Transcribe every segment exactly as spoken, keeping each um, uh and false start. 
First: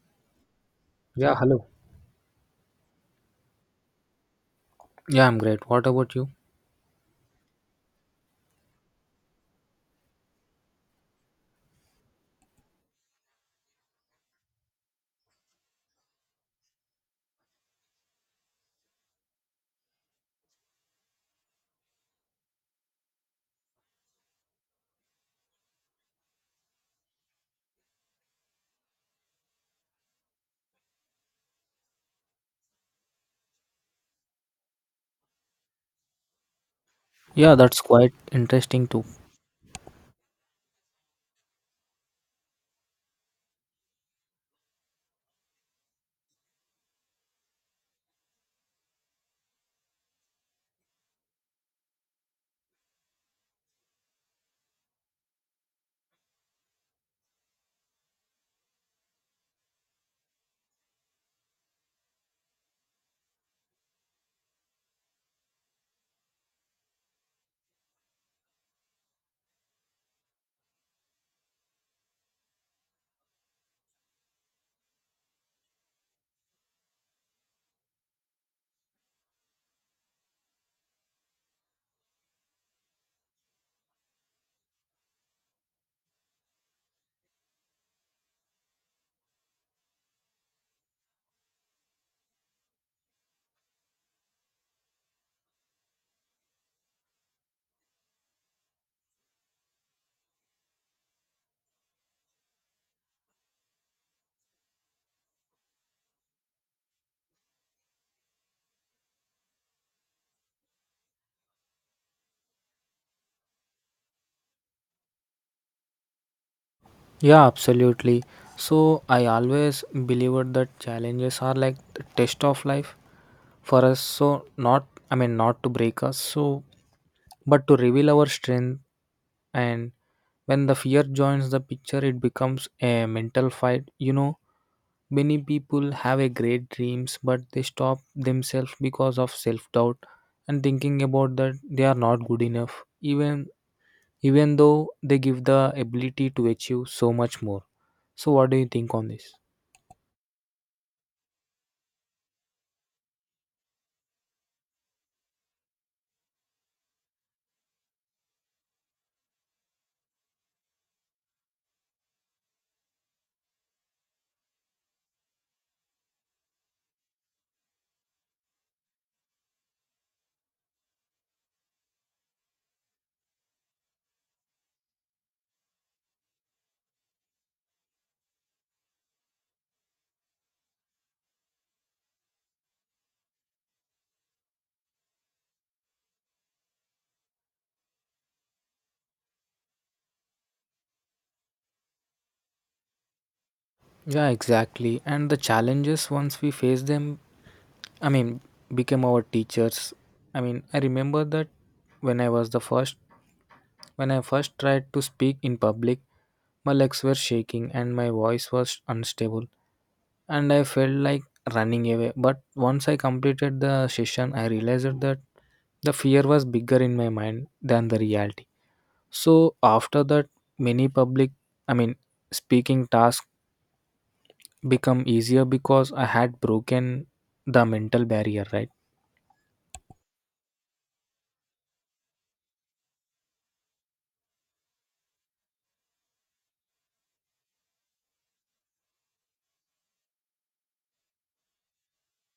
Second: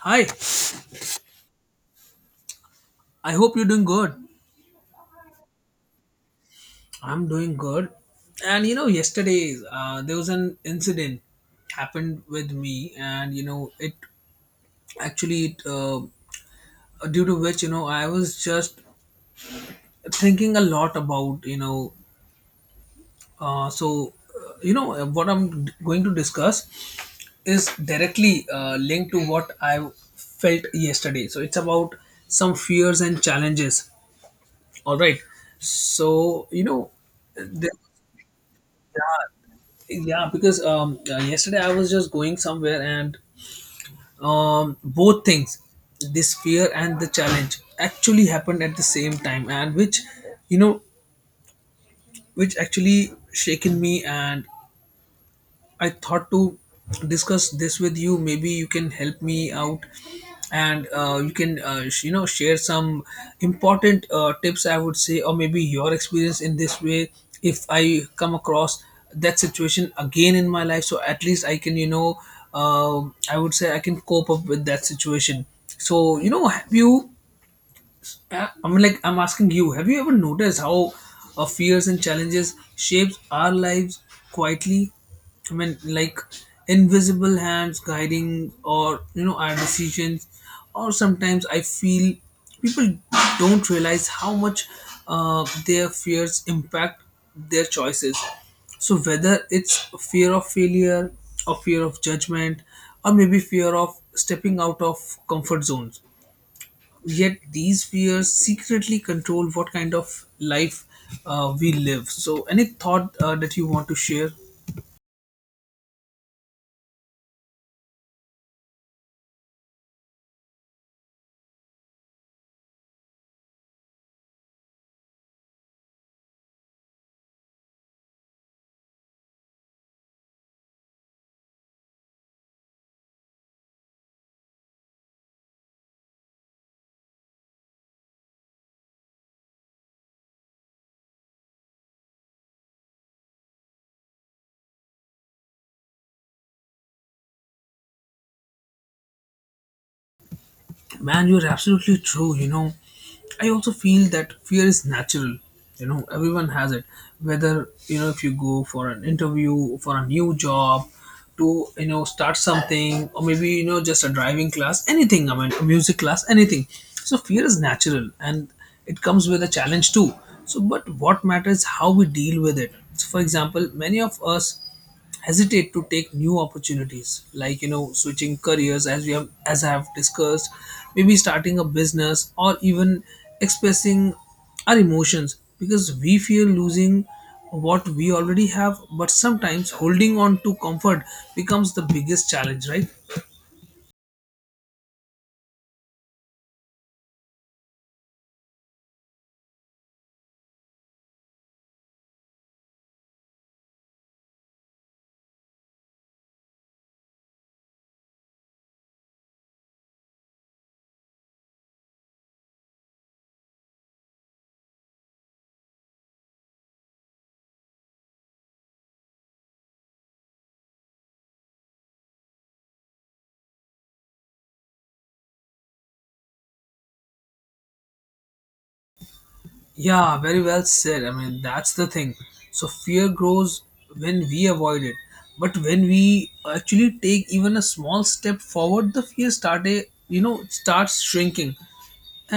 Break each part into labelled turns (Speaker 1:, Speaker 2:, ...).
Speaker 1: Hi,
Speaker 2: Yeah, hello.
Speaker 1: I hope you're doing good.
Speaker 2: Yeah, I'm great. What about you?
Speaker 1: I'm doing good. And you know, yesterday uh, there was an incident happened with me, and you know, it actually it, uh, due to which you know I was just thinking a lot about you know, uh, so uh, you know uh, what I'm d- going to discuss is directly uh, linked to what I felt yesterday. So it's about some fears and challenges. All right. So you know,
Speaker 2: Yeah,
Speaker 1: there
Speaker 2: that's quite interesting too.
Speaker 1: Yeah, because um, uh, yesterday I was just going somewhere and um, both things, this fear and the challenge, actually happened at the same time, and which, you know, which actually shaken me and I thought to discuss this with you. Maybe you can help me out, and uh, you can uh, sh- you know share some important uh, tips. I would say, or maybe your experience in this way. If I come across that situation again in my life, so at least I can you know uh, I would say I can cope up with that situation. So you know, have you? Uh, I'm like I'm asking you, have you ever noticed how our fears and challenges shapes our lives quietly? I mean, like invisible hands guiding or you know our decisions. Or sometimes I feel people don't realize how much uh, their fears impact their choices. So whether it's fear of failure or fear of judgment or maybe fear of stepping out of comfort zones, yet these fears secretly control what kind of life uh, we live. So any thought uh, that you want to share.
Speaker 2: Yeah, absolutely. So, I always believed that challenges are like the test of life for us. So, not, I mean, not to break us, so, but to reveal our strength. And when the fear joins the picture, it becomes a mental fight. You know, many people have a great dreams, but they stop themselves because of self doubt and thinking about that they are not good enough. Even even though they give the ability to achieve so much more. So, what do you think on this?
Speaker 1: Man, you're absolutely true. You know, I also feel that fear is natural. You know, everyone has it. Whether, you know, if you go for an interview, for a new job, to, you know, start something, or maybe, you know, just a driving class, anything. I mean, a music class, anything. So, fear is natural and it comes with a challenge too. So, but what matters is how we deal with it. So, for example, many of us hesitate to take new opportunities like you know switching careers, as we have, as I have discussed, maybe starting a business or even expressing our emotions because we fear losing what we already have. But sometimes holding on to comfort becomes the biggest challenge, right?
Speaker 2: Yeah, exactly. And the challenges, once we face them, I mean, became our teachers. I mean, I remember that when I was the first, when I first tried to speak in public, my legs were shaking and my voice was unstable, and I felt like running away. But once I completed the session, I realized that the fear was bigger in my mind than the reality. So after that, many public, I mean, speaking tasks become easier because I had broken the mental barrier, right?
Speaker 1: Yeah, very well said. I mean, that's the thing. So fear grows when we avoid it, but when we actually take even a small step forward, the fear start a, you know, starts shrinking.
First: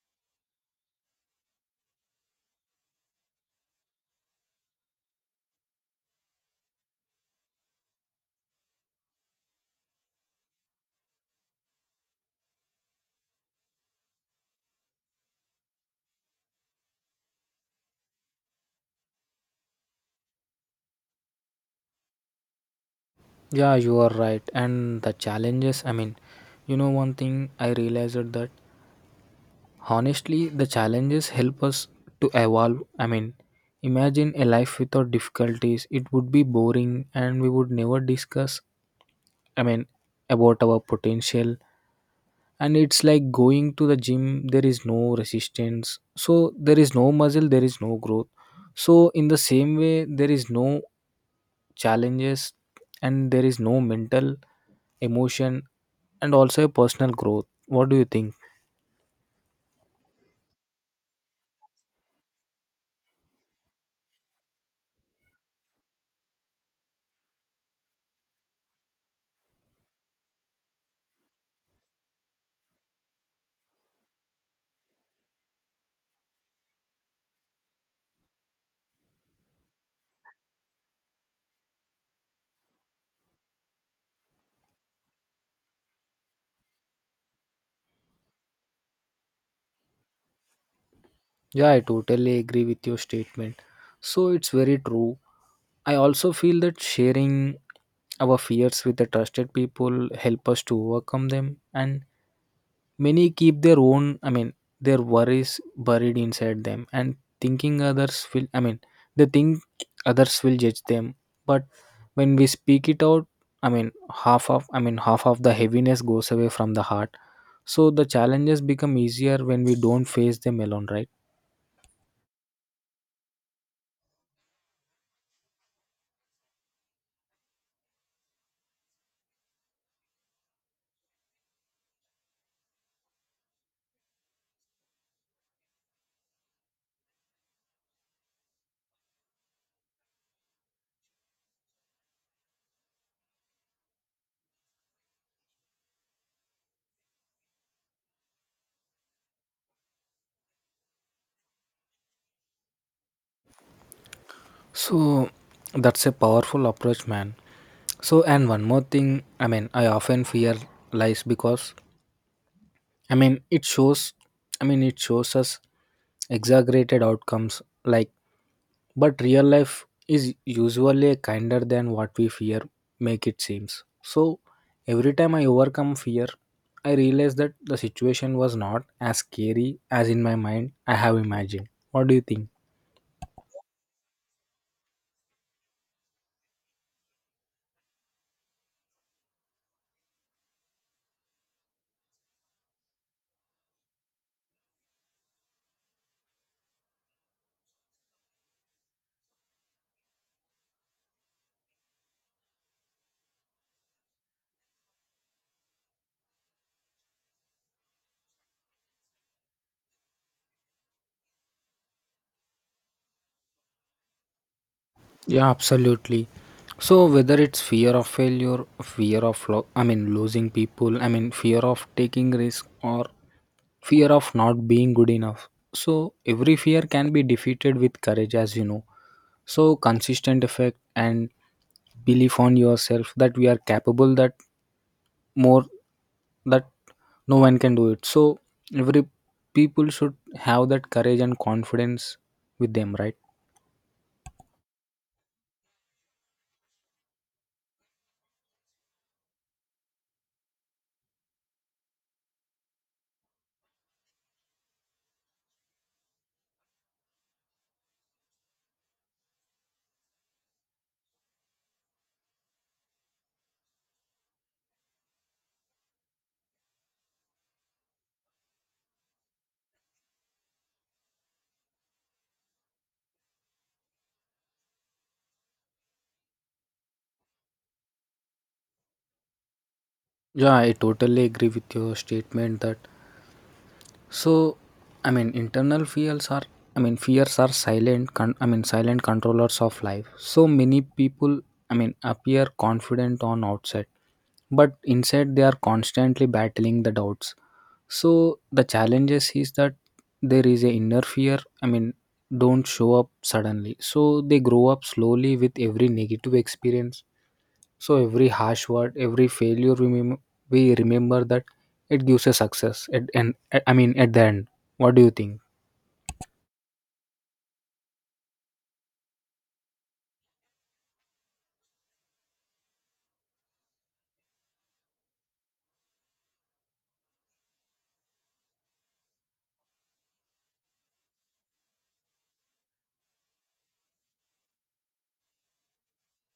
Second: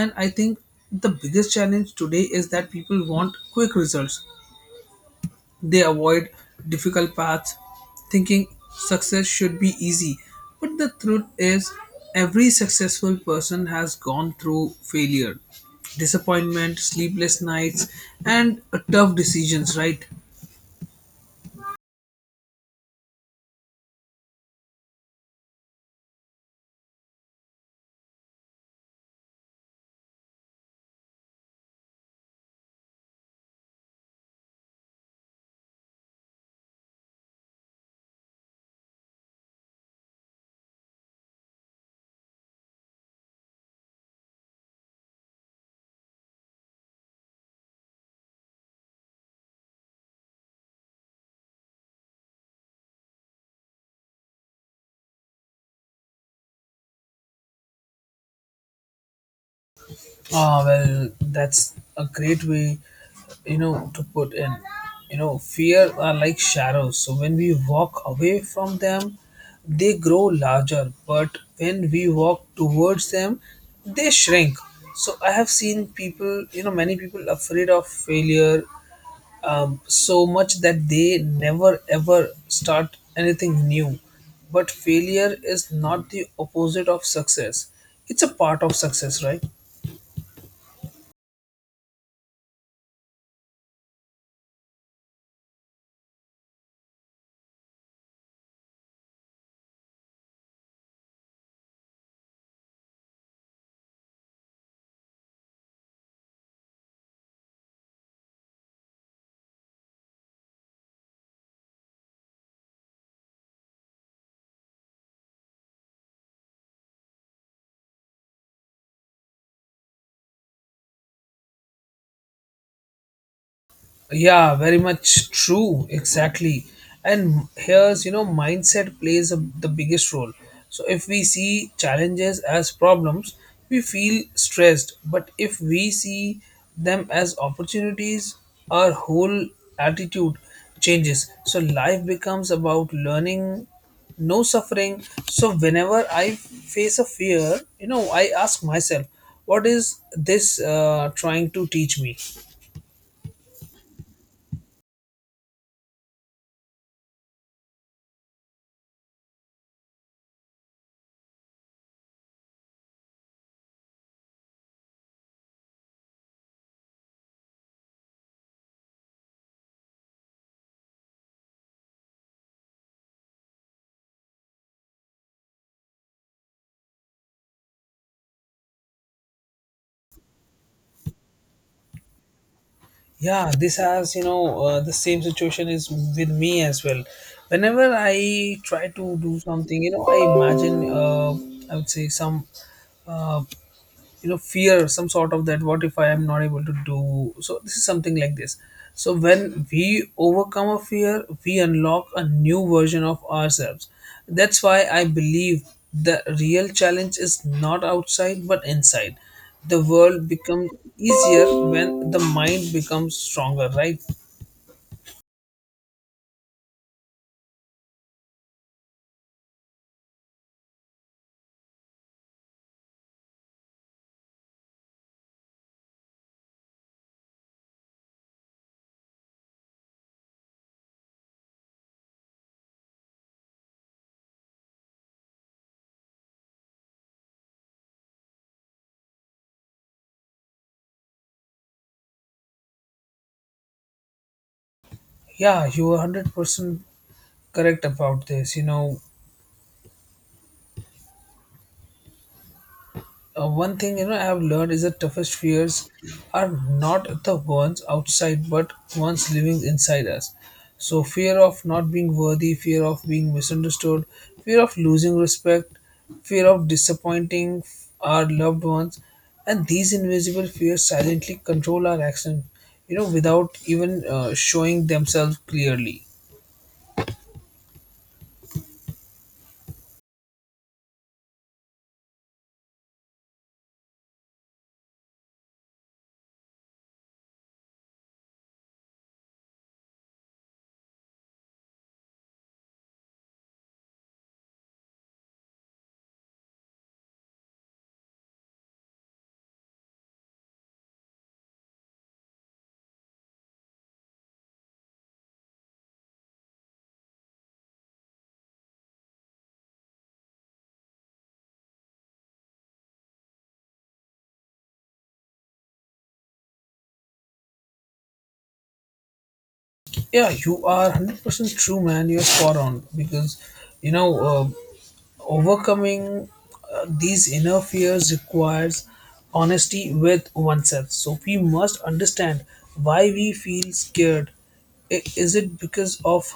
Speaker 1: And I think the biggest challenge today is that people want quick results. They avoid difficult paths, thinking success should be easy. But the truth is, every successful person has gone through failure, disappointment, sleepless nights, and uh, tough decisions, right?
Speaker 2: Yeah, you are right. And the challenges, I mean, you know, one thing I realized that honestly, the challenges help us to evolve. I mean, imagine a life without difficulties, it would be boring and we would never discuss, I mean, about our potential. And it's like going to the gym. There is no resistance, so there is no muscle, there is no growth. So in the same way, there is no challenges and there is no mental emotion and also a personal growth. What do you think?
Speaker 1: Ah, well, that's a great way, you know, to put in. You know, fear are like shadows. So when we walk away from them, they grow larger. But when we walk towards them, they shrink. So I have seen people, you know, many people afraid of failure um, so much that they never ever start anything new. But failure is not the opposite of success. It's a part of success, right?
Speaker 2: Yeah, I totally agree with your statement. So it's very true. I also feel that sharing our fears with the trusted people help us to overcome them. And many keep their own, I mean, their worries buried inside them and thinking others will, I mean, they think others will judge them. But when we speak it out, I mean, half of, I mean, half of the heaviness goes away from the heart. So the challenges become easier when we don't face them alone, right?
Speaker 1: Yeah, very much true. Exactly. And here's, you know, mindset plays a, the biggest role. So if we see challenges as problems, we feel stressed. But if we see them as opportunities, our whole attitude changes. So life becomes about learning, no suffering. So whenever I face a fear, you know, I ask myself, what is this uh, trying to teach me?
Speaker 2: So that's a powerful approach, man. So, and one more thing, I mean, I often fear lies because I mean, it shows. I mean, it shows us exaggerated outcomes. Like, but real life is usually kinder than what we fear make it seems. So, every time I overcome fear, I realize that the situation was not as scary as in my mind I have imagined. What do you think?
Speaker 1: Yeah, this has you know uh, the same situation is with me as well. Whenever I try to do something, you know, I imagine uh, I would say some uh, you know, fear, some sort of that what if I am not able to do. So this is something like this. So when we overcome a fear, we unlock a new version of ourselves. That's why I believe the real challenge is not outside but inside. The world becomes easier when the mind becomes stronger, right?
Speaker 2: Yeah, absolutely. So whether it's fear of failure, fear of lo- I mean losing people, I mean fear of taking risk or fear of not being good enough. So every fear can be defeated with courage, as you know. So consistent effect and belief on yourself that we are capable, that more that no one can do it. So every people should have that courage and confidence with them, right?
Speaker 1: Yeah, you are one hundred percent correct about this, you know. Uh, one thing, you know, I have learned is that toughest fears are not the ones outside, but ones living inside us. So fear of not being worthy, fear of being misunderstood, fear of losing respect, fear of disappointing our loved ones, and these invisible fears silently control our action. You know, without even uh, showing themselves clearly.
Speaker 2: Yeah, I totally agree with your statement that So, I mean, internal fears are, I mean, fears are silent, con- I mean, silent controllers of life. So many people, I mean, appear confident on outside, but inside they are constantly battling the doubts. So the challenges is that there is a inner fear, I mean, don't show up suddenly. So they grow up slowly with every negative experience. So every harsh word, every failure, we, mem- we remember that it gives a success. At and I mean, at the end, what do you think?
Speaker 1: Yeah, you are one hundred percent true, man. You're spot on because you know. Uh, overcoming uh, these inner fears requires honesty with oneself. So we must understand why we feel scared. I- is it because of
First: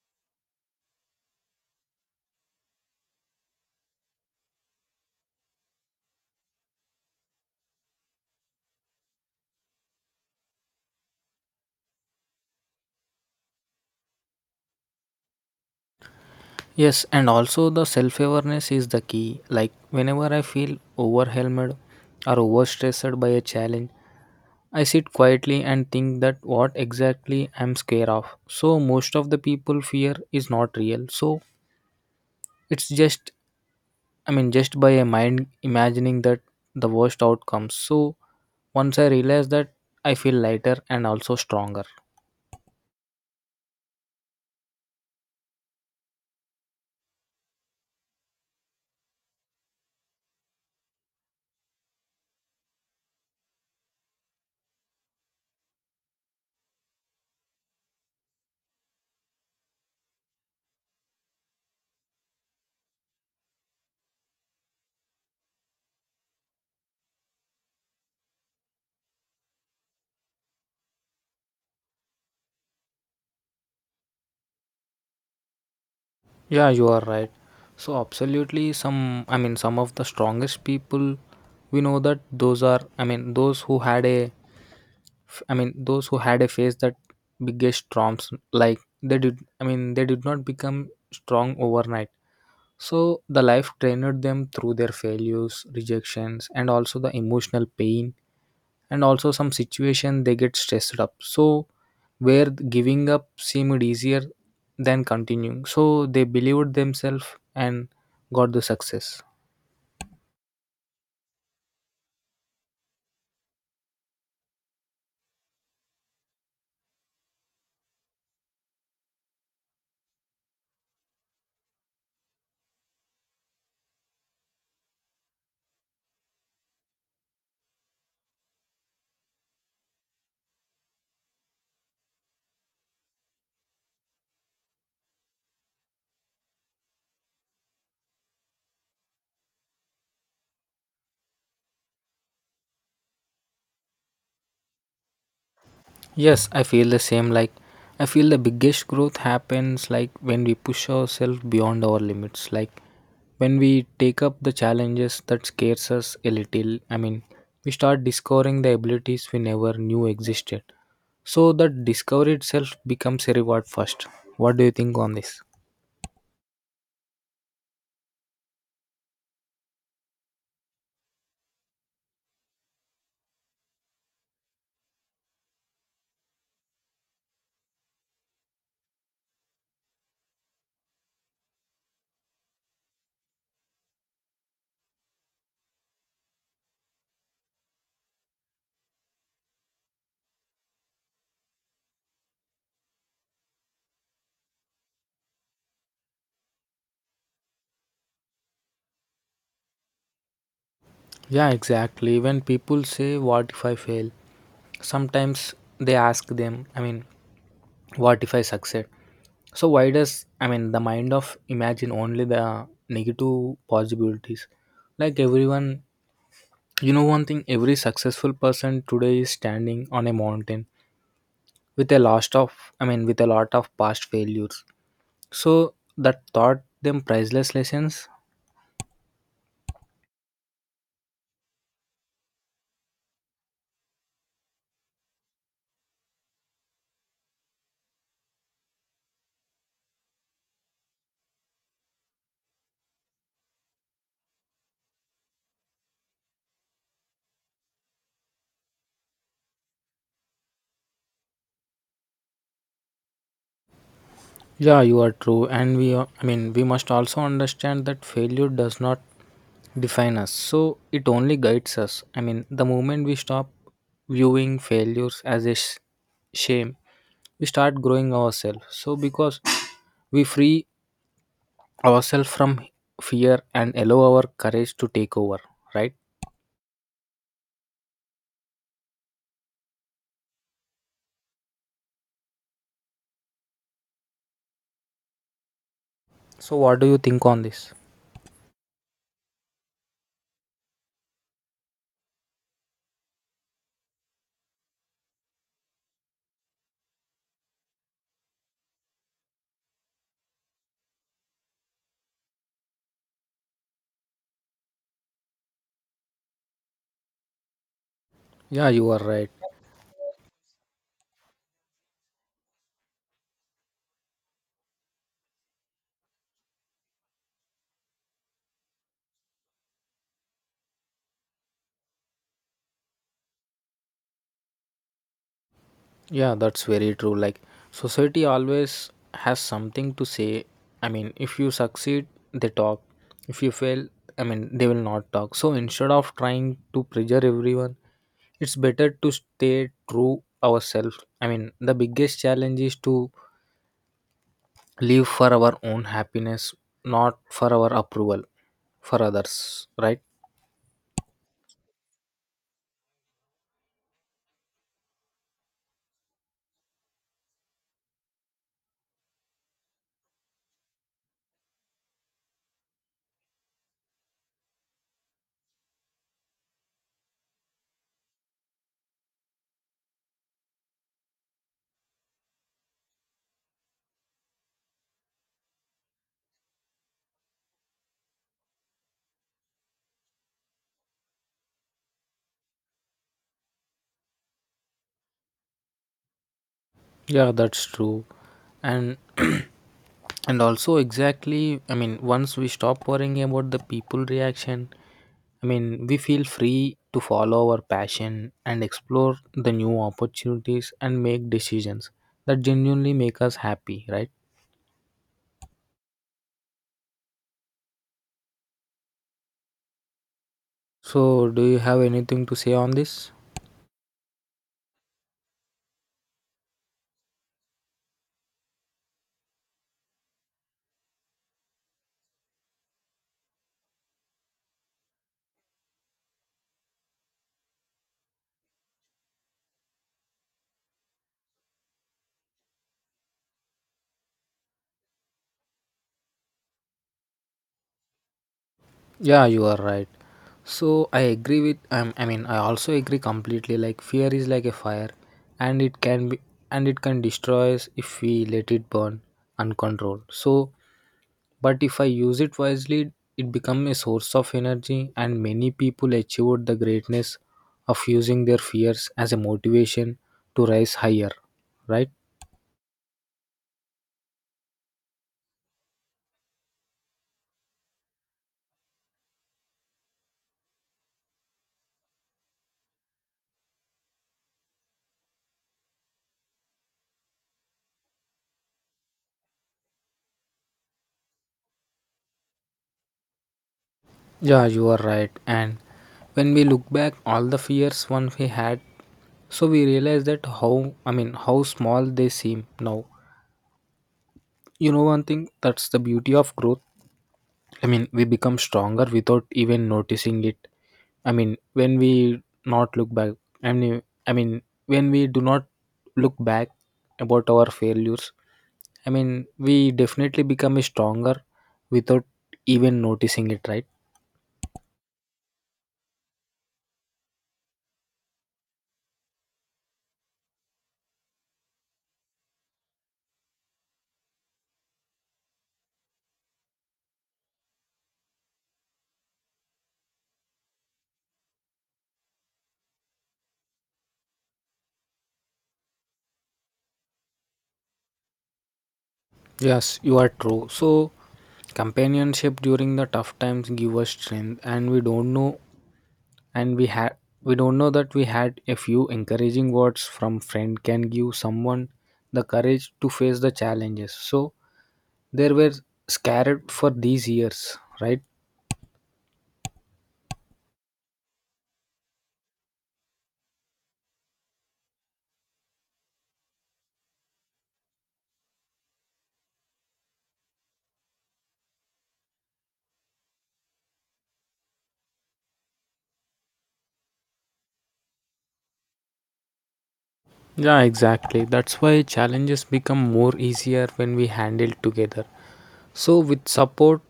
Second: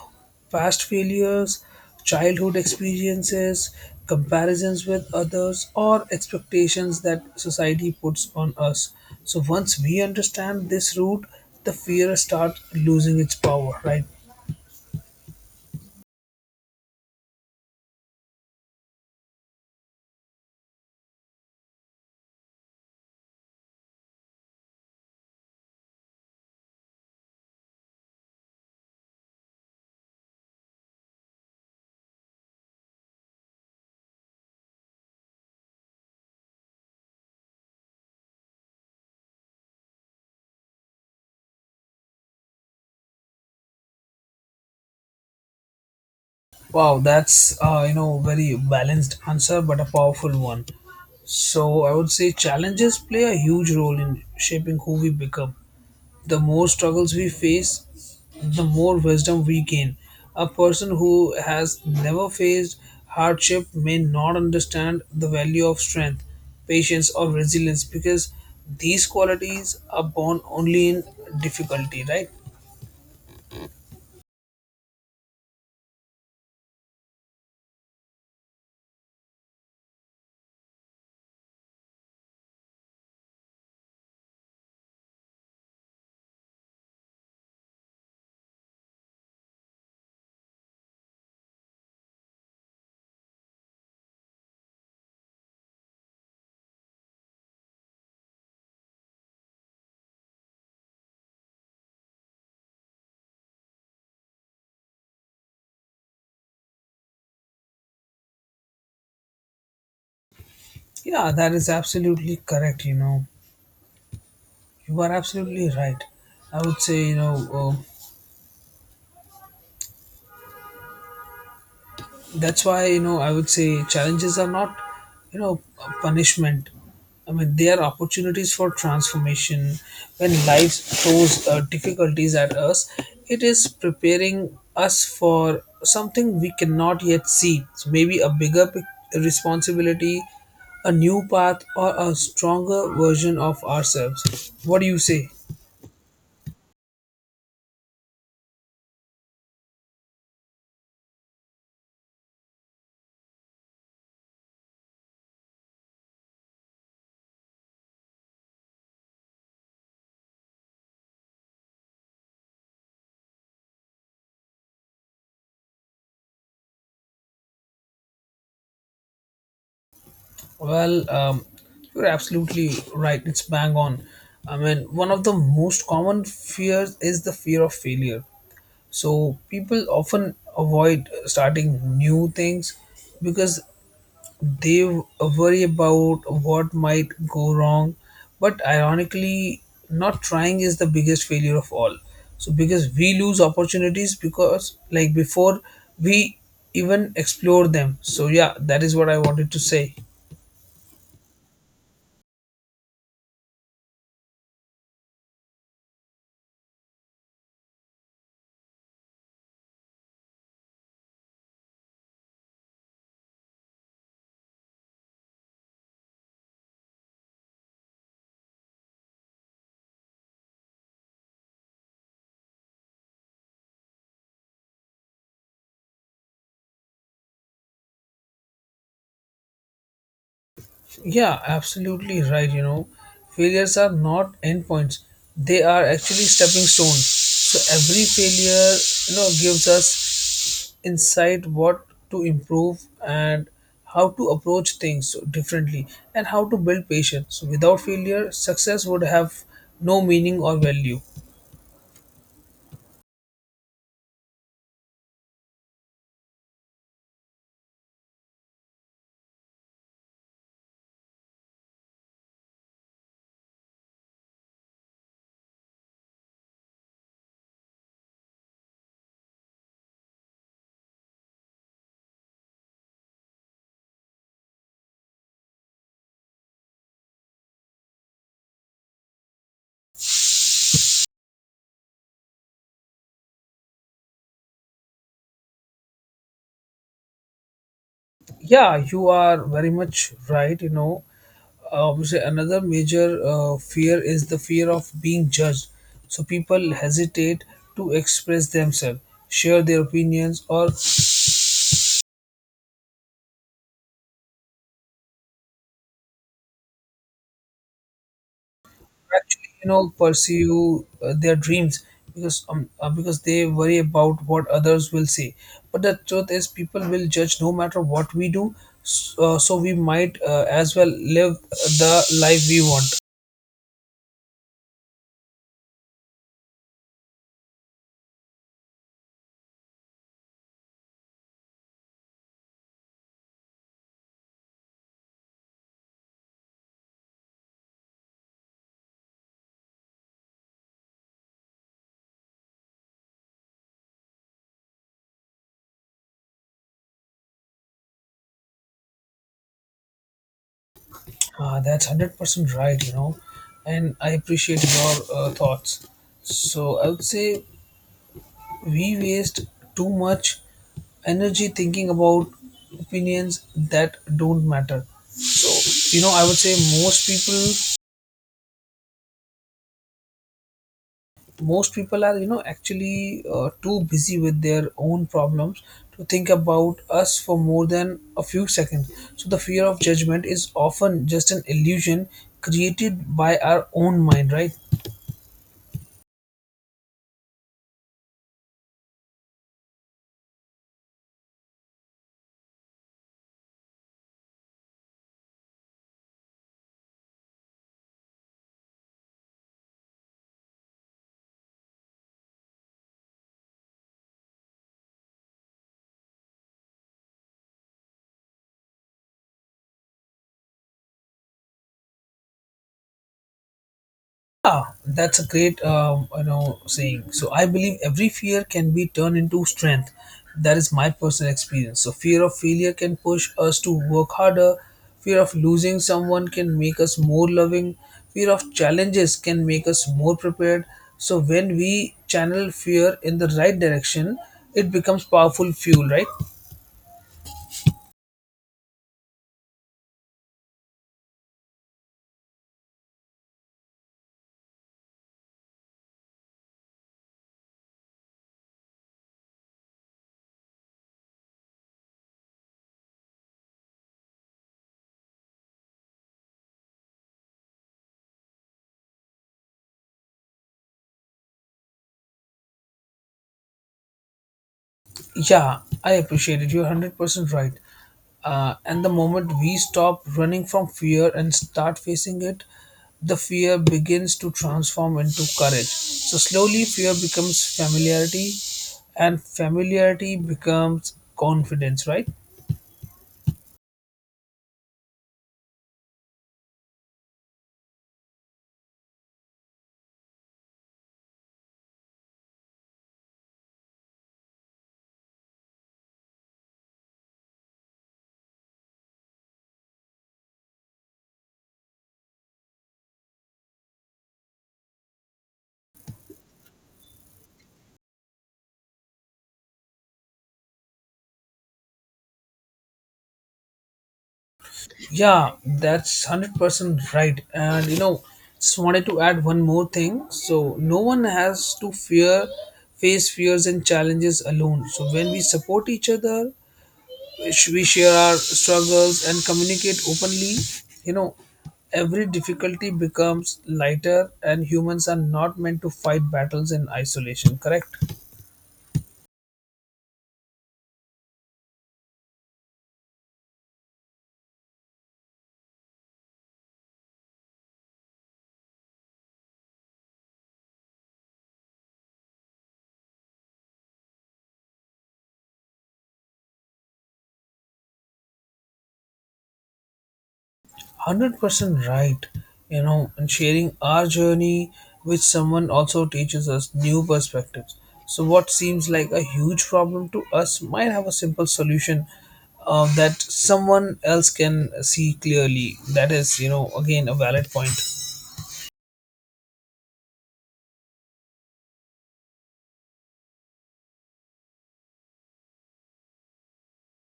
Speaker 1: past failures, childhood experiences, comparisons with others, or expectations that society puts on us? So once we understand this root, the fear starts losing its power, right?
Speaker 2: Yes, and also the self awareness is the key. Like whenever I feel overwhelmed or overstressed by a challenge, I sit quietly and think that what exactly I'm scared of. So most of the people fear is not real. So it's just I mean, just by a mind imagining that the worst outcomes. So once I realize that, I feel lighter and also stronger.
Speaker 1: Wow, that's uh, you know, very balanced answer, but a powerful one. So I would say challenges play a huge role in shaping who we become. The more struggles we face, the more wisdom we gain. A person who has never faced hardship may not understand the value of strength, patience, or resilience, because these qualities are born only in difficulty, right?
Speaker 2: Yeah, you are right. So absolutely, some I mean, some of the strongest people we know that those are I mean, those who had a f- I mean, those who had a face that biggest storms like they did. I mean, they did not become strong overnight. So the life trained them through their failures, rejections, and also the emotional pain, and also some situation they get stressed up. So where giving up seemed easier than continuing. So they believed themselves and got the success.
Speaker 1: Yeah, that is absolutely correct, you know. You are absolutely right. I would say, you know, uh, that's why, you know, I would say challenges are not, you know, punishment. I mean, they are opportunities for transformation. When life throws uh, difficulties at us, it is preparing us for something we cannot yet see. So maybe a bigger pic- responsibility, a new path, or a stronger version of ourselves. What do you say?
Speaker 2: Yes, I feel the same. Like, I feel the biggest growth happens like when we push ourselves beyond our limits. Like, when we take up the challenges that scares us a little. I mean, we start discovering the abilities we never knew existed. So that discovery itself becomes a reward first. What do you think on this?
Speaker 1: Well, um, you're absolutely right. It's bang on. I mean, one of the most common fears is the fear of failure. So people often avoid starting new things because they worry about what might go wrong. But ironically, not trying is the biggest failure of all. So because we lose opportunities because like before we even explore them. So yeah, that is what I wanted to say.
Speaker 2: Yeah, exactly. When people say, "What if I fail?" sometimes they ask them. I mean, what if I succeed? So why does I mean the mind of imagine only the negative possibilities? Like everyone, you know one thing. Every successful person today is standing on a mountain with a lot of I mean with a lot of past failures. So that taught them priceless lessons.
Speaker 1: Yeah, absolutely right. You know, failures are not endpoints, they are actually stepping stones. So every failure, you know, gives us insight what to improve and how to approach things differently and how to build patience. So without failure, success would have no meaning or value.
Speaker 2: Yeah, you are true, and we are, I mean we must also understand that failure does not define us. So it only guides us. I mean the moment we stop viewing failures as a sh- shame, we start growing ourselves so because we free ourselves from fear and allow our courage to take over, right? So what do you think on this?
Speaker 1: Yeah, you are very much right. You know, obviously, another major uh, fear is the fear of being judged. So people hesitate to express themselves, share their opinions, or
Speaker 2: Yeah, you are right.
Speaker 1: actually, you know, pursue uh, their dreams because um, uh, because they worry about what others will say. But the truth is, people will judge no matter what we do. So, uh, so we might uh, as well live the life we want.
Speaker 2: Yeah, that's very true. Like society always has something to say. I mean, if you succeed, they talk. If you fail, I mean, they will not talk. So instead of trying to pressure everyone, it's better to stay true ourselves. I mean, the biggest challenge is to live for our own happiness, not for our approval for others, right?
Speaker 1: Uh, that's one hundred percent right, you know, and I appreciate your uh, thoughts. So, I would say we waste too much energy thinking about opinions that don't matter. So, you know, I would say most people, most people are, you know, actually uh, too busy with their own problems to think about us for more than a few seconds. So, the fear of judgment is often just an illusion created by our own mind, right?
Speaker 2: Yeah, that's true. And and also exactly, I mean, once we stop worrying about the people reaction, I mean, we feel free to follow our passion and explore the new opportunities and make decisions that genuinely make us happy, right? So, do you have anything to say on this?
Speaker 1: Yeah, that's a great um, you know, saying. So I believe every fear can be turned into strength. That is my personal experience. So fear of failure can push us to work harder. Fear of losing someone can make us more loving. Fear of challenges can make us more prepared. So when we channel fear in the right direction, it becomes powerful fuel, right?
Speaker 2: Yeah, you are right. So I agree with um, I mean, I also agree completely like fear is like a fire and it can be and it can destroy us if we let it burn uncontrolled. So but if I use it wisely it become a source of energy and many people achieved the greatness of using their fears as a motivation to rise higher, right?
Speaker 1: Yeah, I appreciate it. You're one hundred percent right. Uh, and the moment we stop running from fear and start facing it, the fear begins to transform into courage. So, slowly, fear becomes familiarity, and familiarity becomes confidence, right?
Speaker 2: Yeah, you are right. And when we look back all the fears one we had, so we realize that how I mean how small they seem now. You know one thing, that's the beauty of growth. I mean we become stronger without even noticing it. I mean when we not look back I mean I mean when we do not look back about our failures, I mean we definitely become stronger without even noticing it, right?
Speaker 1: Yeah, that's one hundred percent right. And you know, just wanted to add one more thing. So, no one has to fear face fears and challenges alone. So, when we support each other, sh- we share our struggles and communicate openly, you know, every difficulty becomes lighter, and humans are not meant to fight battles in isolation, correct?
Speaker 2: Yes, you are true. So, companionship during the tough times give us strength, and we don't know, and we had, we don't know that we had a few encouraging words from friend can give someone the courage to face the challenges. So, they were scared for these years, right?
Speaker 1: one hundred percent right, you know, and sharing our journey with someone also teaches us new perspectives. So what seems like a huge problem to us might have a simple solution uh, that someone else can see clearly. That is, you know, again a valid point.
Speaker 2: Yeah, exactly. That's why challenges become more easier when we handle together. So, with support,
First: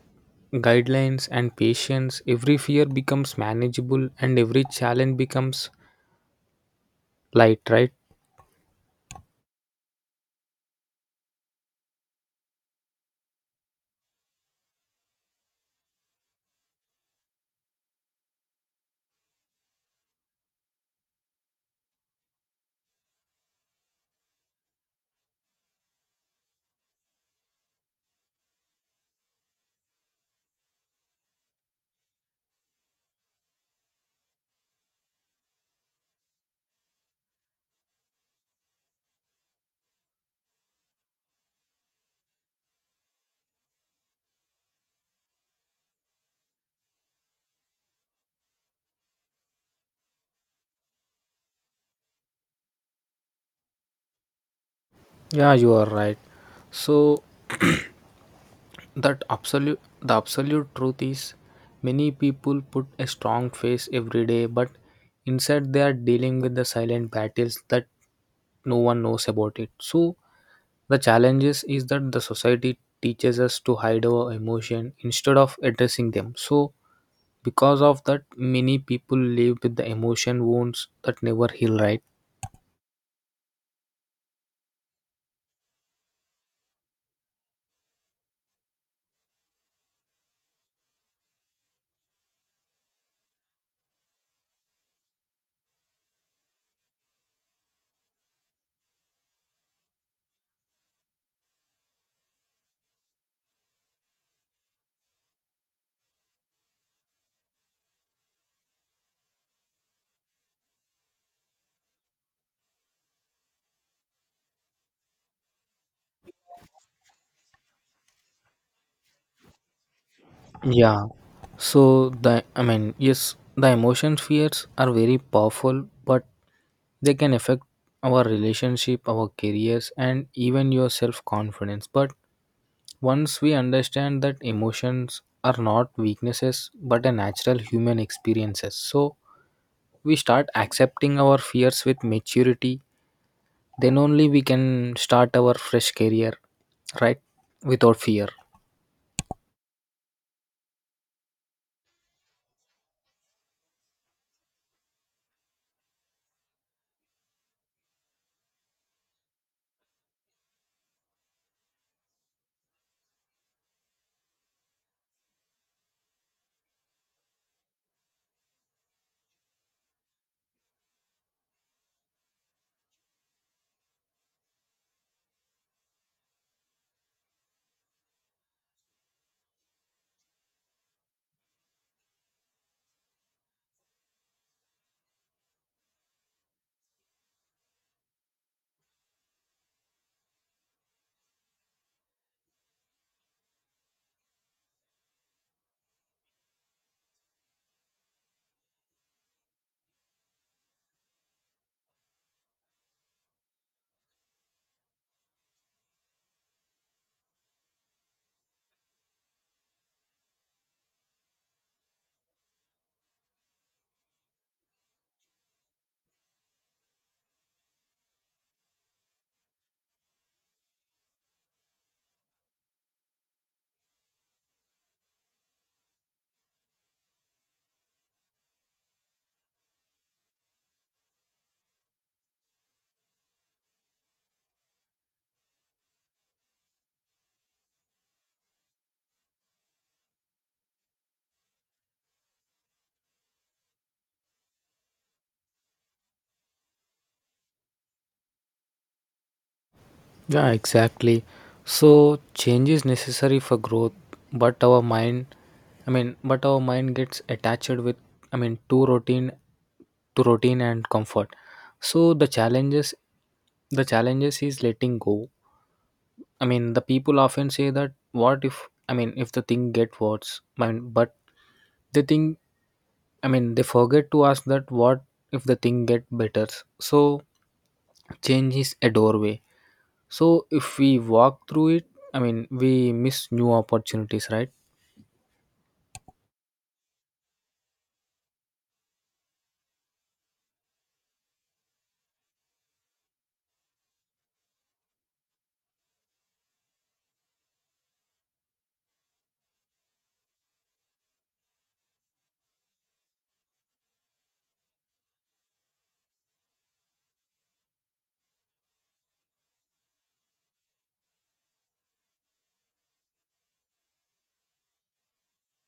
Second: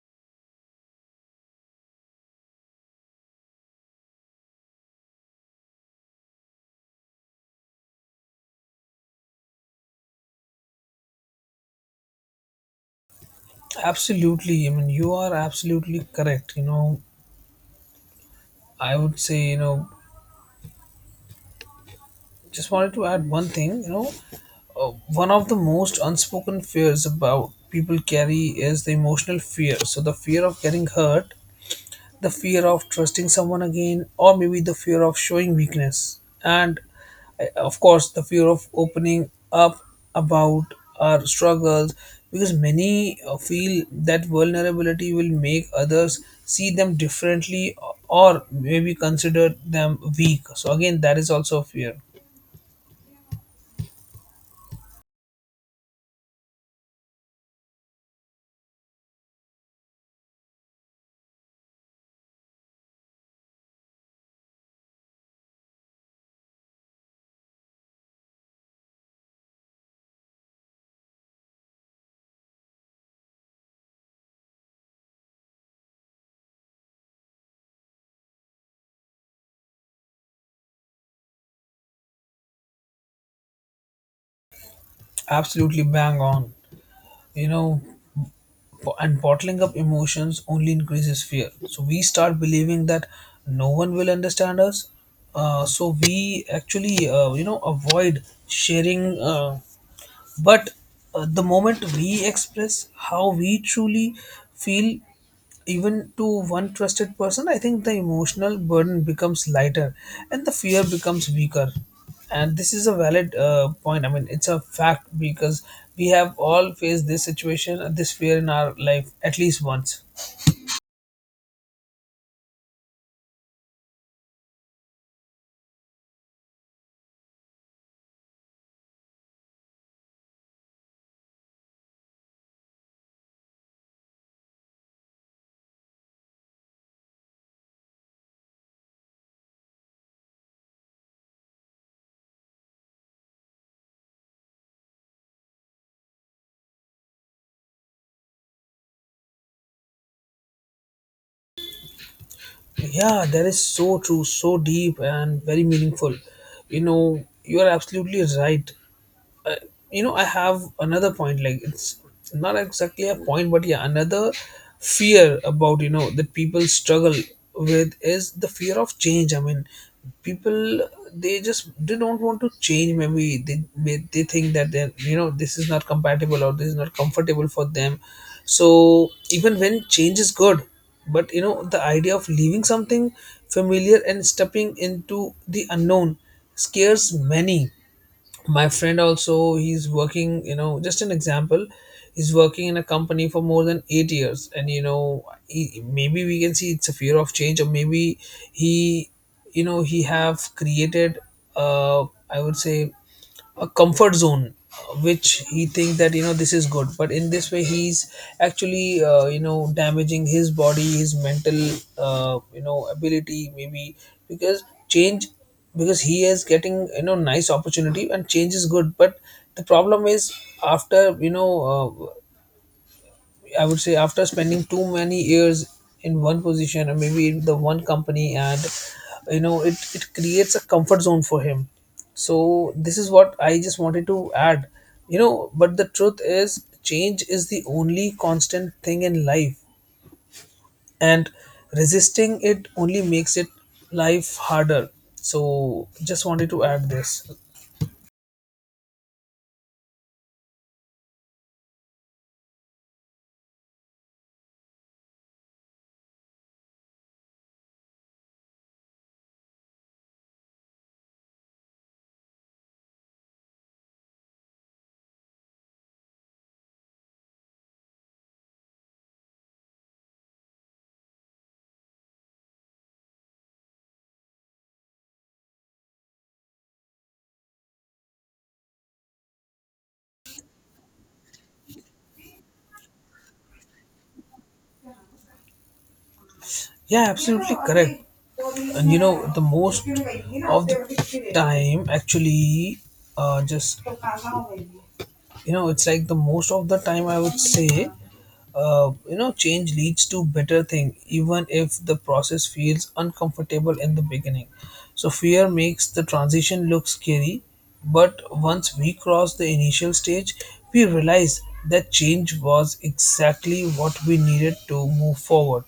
Speaker 2: guidelines, and patience, every fear becomes manageable, and every challenge becomes light, right?
Speaker 1: Absolutely. I mean, you are absolutely correct. You know, I would say, you know, just wanted to add one thing. You know, uh, one of the most unspoken fears about people carry is the emotional fear. So, the fear of getting hurt, the fear of trusting someone again, or maybe the fear of showing weakness, and uh, of course the fear of opening up about our struggles because many uh, feel that vulnerability will make others see them differently or maybe consider them weak. So again, that is also a fear.
Speaker 2: Yeah, you are right. So that absolute the absolute truth is many people put a strong face every day, but inside they are dealing with the silent battles that no one knows about it. So the challenges is that the society teaches us to hide our emotion instead of addressing them. So because of that many people live with the emotion wounds that never heal, right?
Speaker 1: Absolutely bang on. You know, bo- and bottling up emotions only increases fear, so we start believing that no one will understand us. Uh, so we actually uh, you know avoid sharing uh, But uh, the moment we express how we truly feel, even to one trusted person, I think the emotional burden becomes lighter and the fear becomes weaker. And this is a valid uh, point. I mean, it's a fact because we have all faced this situation, uh, this fear in our life at least once.
Speaker 2: Yeah. So the I mean, yes, the emotions fears are very powerful, but they can affect our relationship, our careers, and even your self confidence. But once we understand that emotions are not weaknesses but a natural human experiences, so we start accepting our fears with maturity, then only we can start our fresh career, right? Without fear.
Speaker 1: Yeah, that is so true, so deep, and very meaningful. You know, you are absolutely right. You know, I have another point. Like, it's not exactly a point, but yeah, another fear about, you know, that people struggle with is the fear of change. I mean, people, they just they don't want to change. Maybe they may- they think that, they, you know, this is not compatible or this is not comfortable for them. So even when change is good, but you know, the idea of leaving something familiar and stepping into the unknown scares many. My friend also, he's working, you know, just an example, he's working in a company for more than eight years, and you know, he, maybe we can see it's a fear of change, or maybe he, you know, he have created, uh I would say, a comfort zone, uh, which he thinks that, you know, this is good. But in this way, he's actually uh, you know damaging his body, his mental, uh, you know ability, maybe. Because change, because he is getting, you know, nice opportunity and change is good, but the problem is, after you know uh, I would say, after spending too many years in one position or maybe in the one company, and you know, it, it creates a comfort zone for him. So this is what I just wanted to add. You know, but the truth is, change is the only constant thing in life, and resisting it only makes it life harder. So just wanted to add this.
Speaker 2: Yeah, exactly. So change is necessary for growth, but our mind, I mean, but our mind gets attached with, I mean, to routine, to routine and comfort. So the challenges, the challenges is letting go. I mean, the people often say that what if, I mean, if the thing get worse, I mean, but they think, I mean, they forget to ask that what if the thing get better. So change is a doorway so if we walk through it, I mean, we miss new opportunities, right?
Speaker 1: Yeah, absolutely correct. And you know, the most of the time, actually, uh, just you know, it's like, the most of the time, I would say, uh, you know, change leads to better thing, even if the process feels uncomfortable in the beginning. So fear makes the transition look scary, but once we cross the initial stage, we realize that change was exactly what we needed to move forward.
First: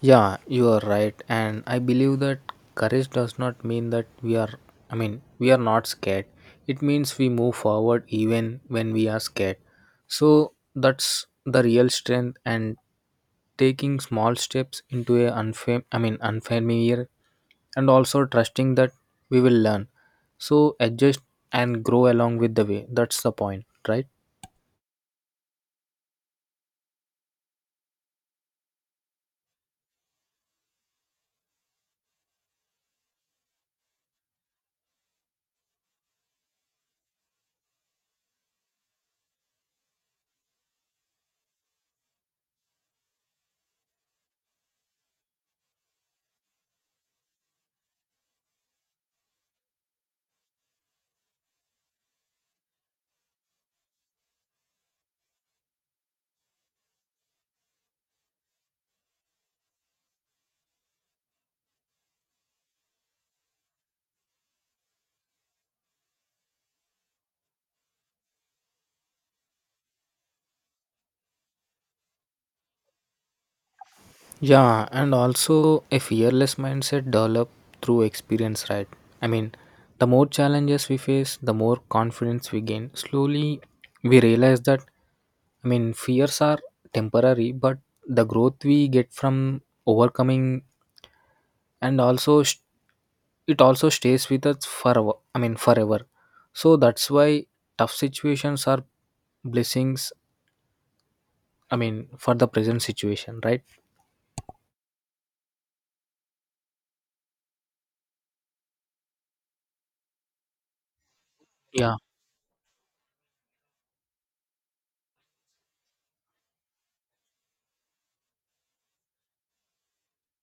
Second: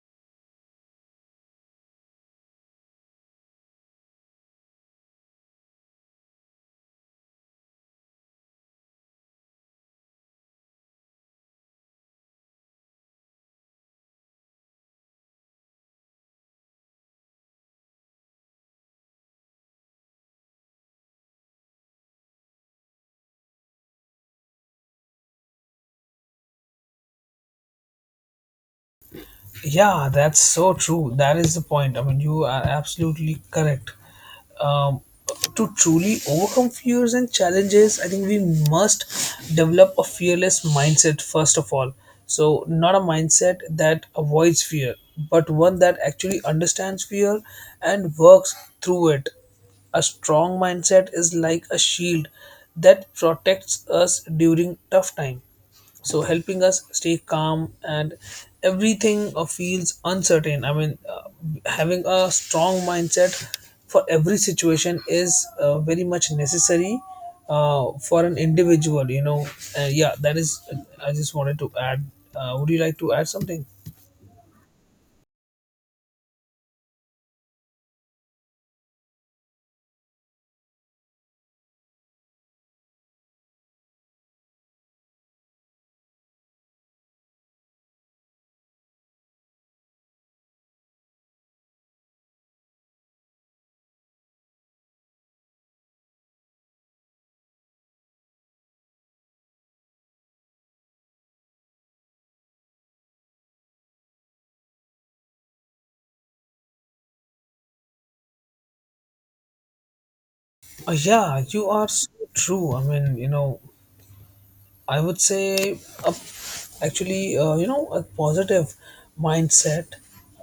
Speaker 2: Yeah, you are right. And I believe that courage does not mean that we are, I mean, we are not scared. It means we move forward even when we are scared. So that's the real strength and taking small steps into a unfam- I mean, unfamiliar and also trusting that we will learn. So adjust and grow along with the way. That's the point, right?
Speaker 1: Yeah, that's so true. That is the point. I mean, you are absolutely correct. Um, to truly overcome fears and challenges, I think we must develop a fearless mindset first of all. So, not a mindset that avoids fear, but one that actually understands fear and works through it. A strong mindset is like a shield that protects us during tough time, so helping us stay calm. And everything uh, feels uncertain. I mean, uh, having a strong mindset for every situation is uh, very much necessary uh, for an individual, you know. Uh, yeah, that is uh, I just wanted to add. Uh, would you like to add something?
Speaker 2: Yeah, and also a fearless mindset develop through experience, right? I mean, the more challenges we face, the more confidence we gain. Slowly, we realize that, I mean, fears are temporary, but the growth we get from overcoming and also sh- it also stays with us forever. I mean, forever. So that's why tough situations are blessings. I mean, for the present situation, right?
Speaker 1: Uh, yeah, you are
Speaker 2: Yeah.
Speaker 1: so true. I mean, you know, I would say, a actually uh, you know, a positive mindset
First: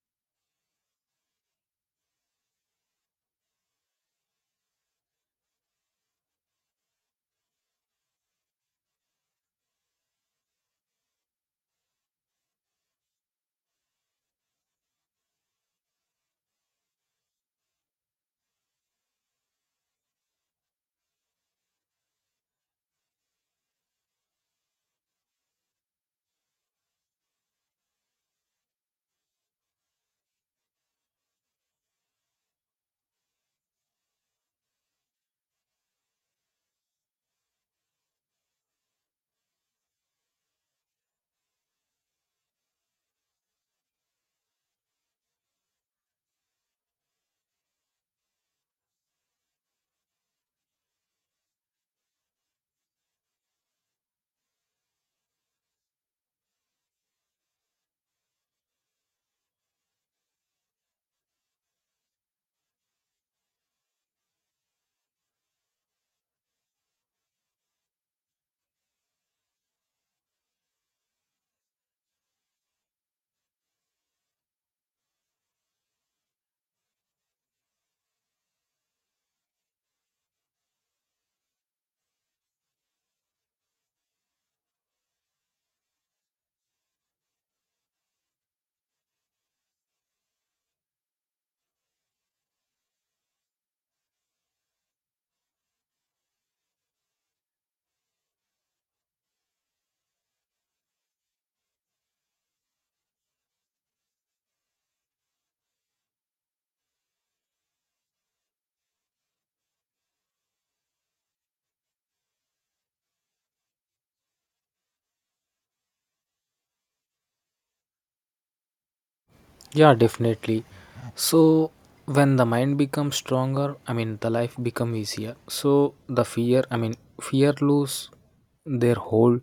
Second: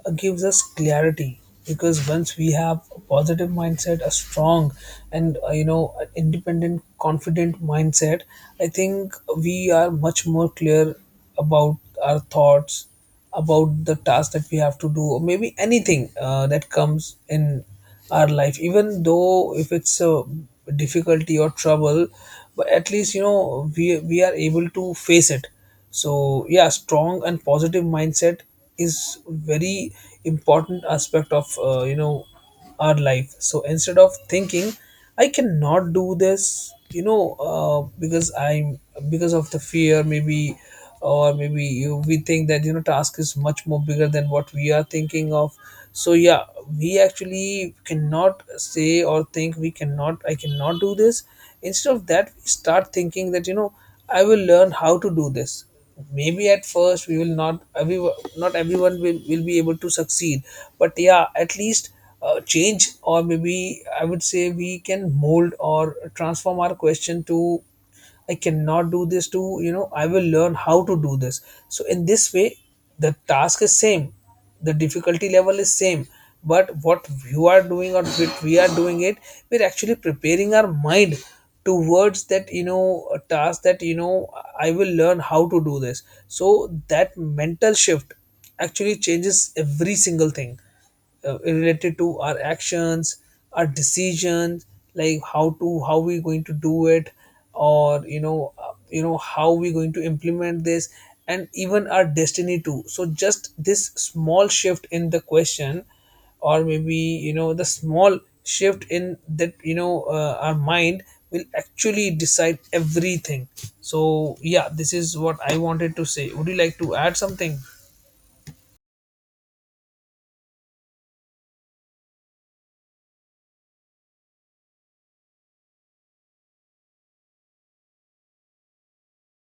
Speaker 1: uh, gives us clarity. Because once we have a positive mindset, a strong and uh, you know an independent, confident mindset, I think we are much more clear about our thoughts, about the task that we have to do, or maybe anything uh, that comes in our life, even though if it's a difficulty or trouble, but at least you know, we we are able to face it. So yeah, strong and positive mindset is very important aspect of, uh, you know, our life. So instead of thinking I cannot do this, you know, uh, because I'm, because of the fear, maybe, or maybe you, we think that, you know, task is much more bigger than what we are thinking of. So yeah, we actually cannot say or think we cannot, I cannot do this. Instead of that, we start thinking that, you know, I will learn how to do this. Maybe at first we will not, every, not everyone will, will be able to succeed, but yeah, at least, uh, change, or maybe I would say, we can mold or transform our question to, I cannot do this too, you know, I will learn how to do this. So in this way, the task is same, the difficulty level is same, but what you are doing, or what we are doing it, we're actually preparing our mind towards that, you know, a task that, you know, I will learn how to do this. So that mental shift actually changes every single thing uh, related to our actions, our decisions, like how to, how we going to do it, or you know, uh, you know how we going to implement this, and even our destiny too. So just this small shift in the question, or maybe you know, the small shift in that, you know, uh, our mind will actually decide everything. So yeah, this is what I wanted to say. Would you like to add something?
Speaker 2: Yeah, definitely. So when the mind becomes stronger, I mean the life become easier. So the fear, I mean fear lose their hold.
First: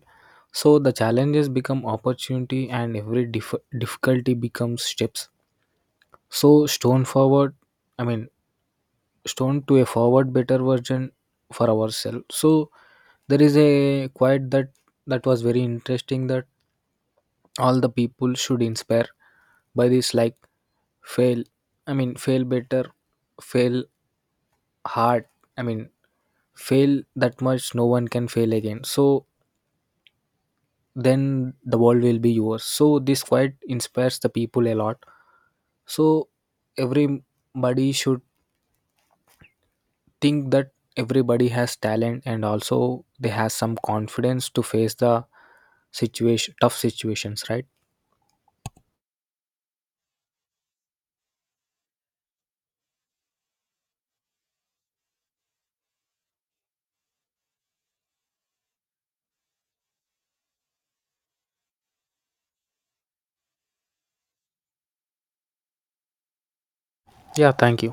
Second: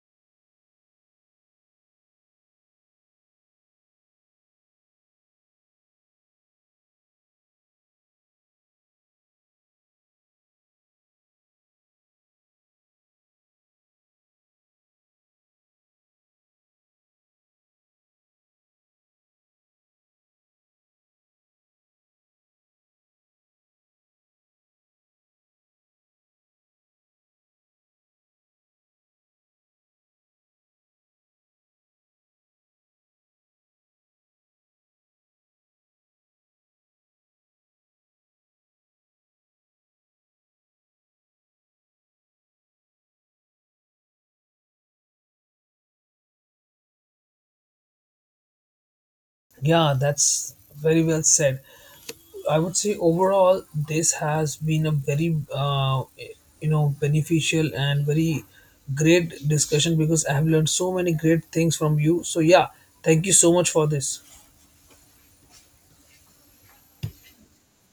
Speaker 2: So the challenges become opportunity and every dif- difficulty becomes steps. So stone forward, I mean stone to a forward better version for ourselves. So there is a quote that that was very interesting that all the people should inspire by this, like fail, I mean fail better, fail hard, I mean fail that much no one can fail again, so then the world will be yours. So this quite inspires the people a lot. So everybody should think that everybody has talent and also they have some confidence to face the situation tough situations, right?
Speaker 1: Yeah, that's very well said. I would say overall this has been a very uh, you know beneficial and very great discussion because I have learned so many great things from you. So yeah, thank you so much for this.
Speaker 2: Yeah, thank you.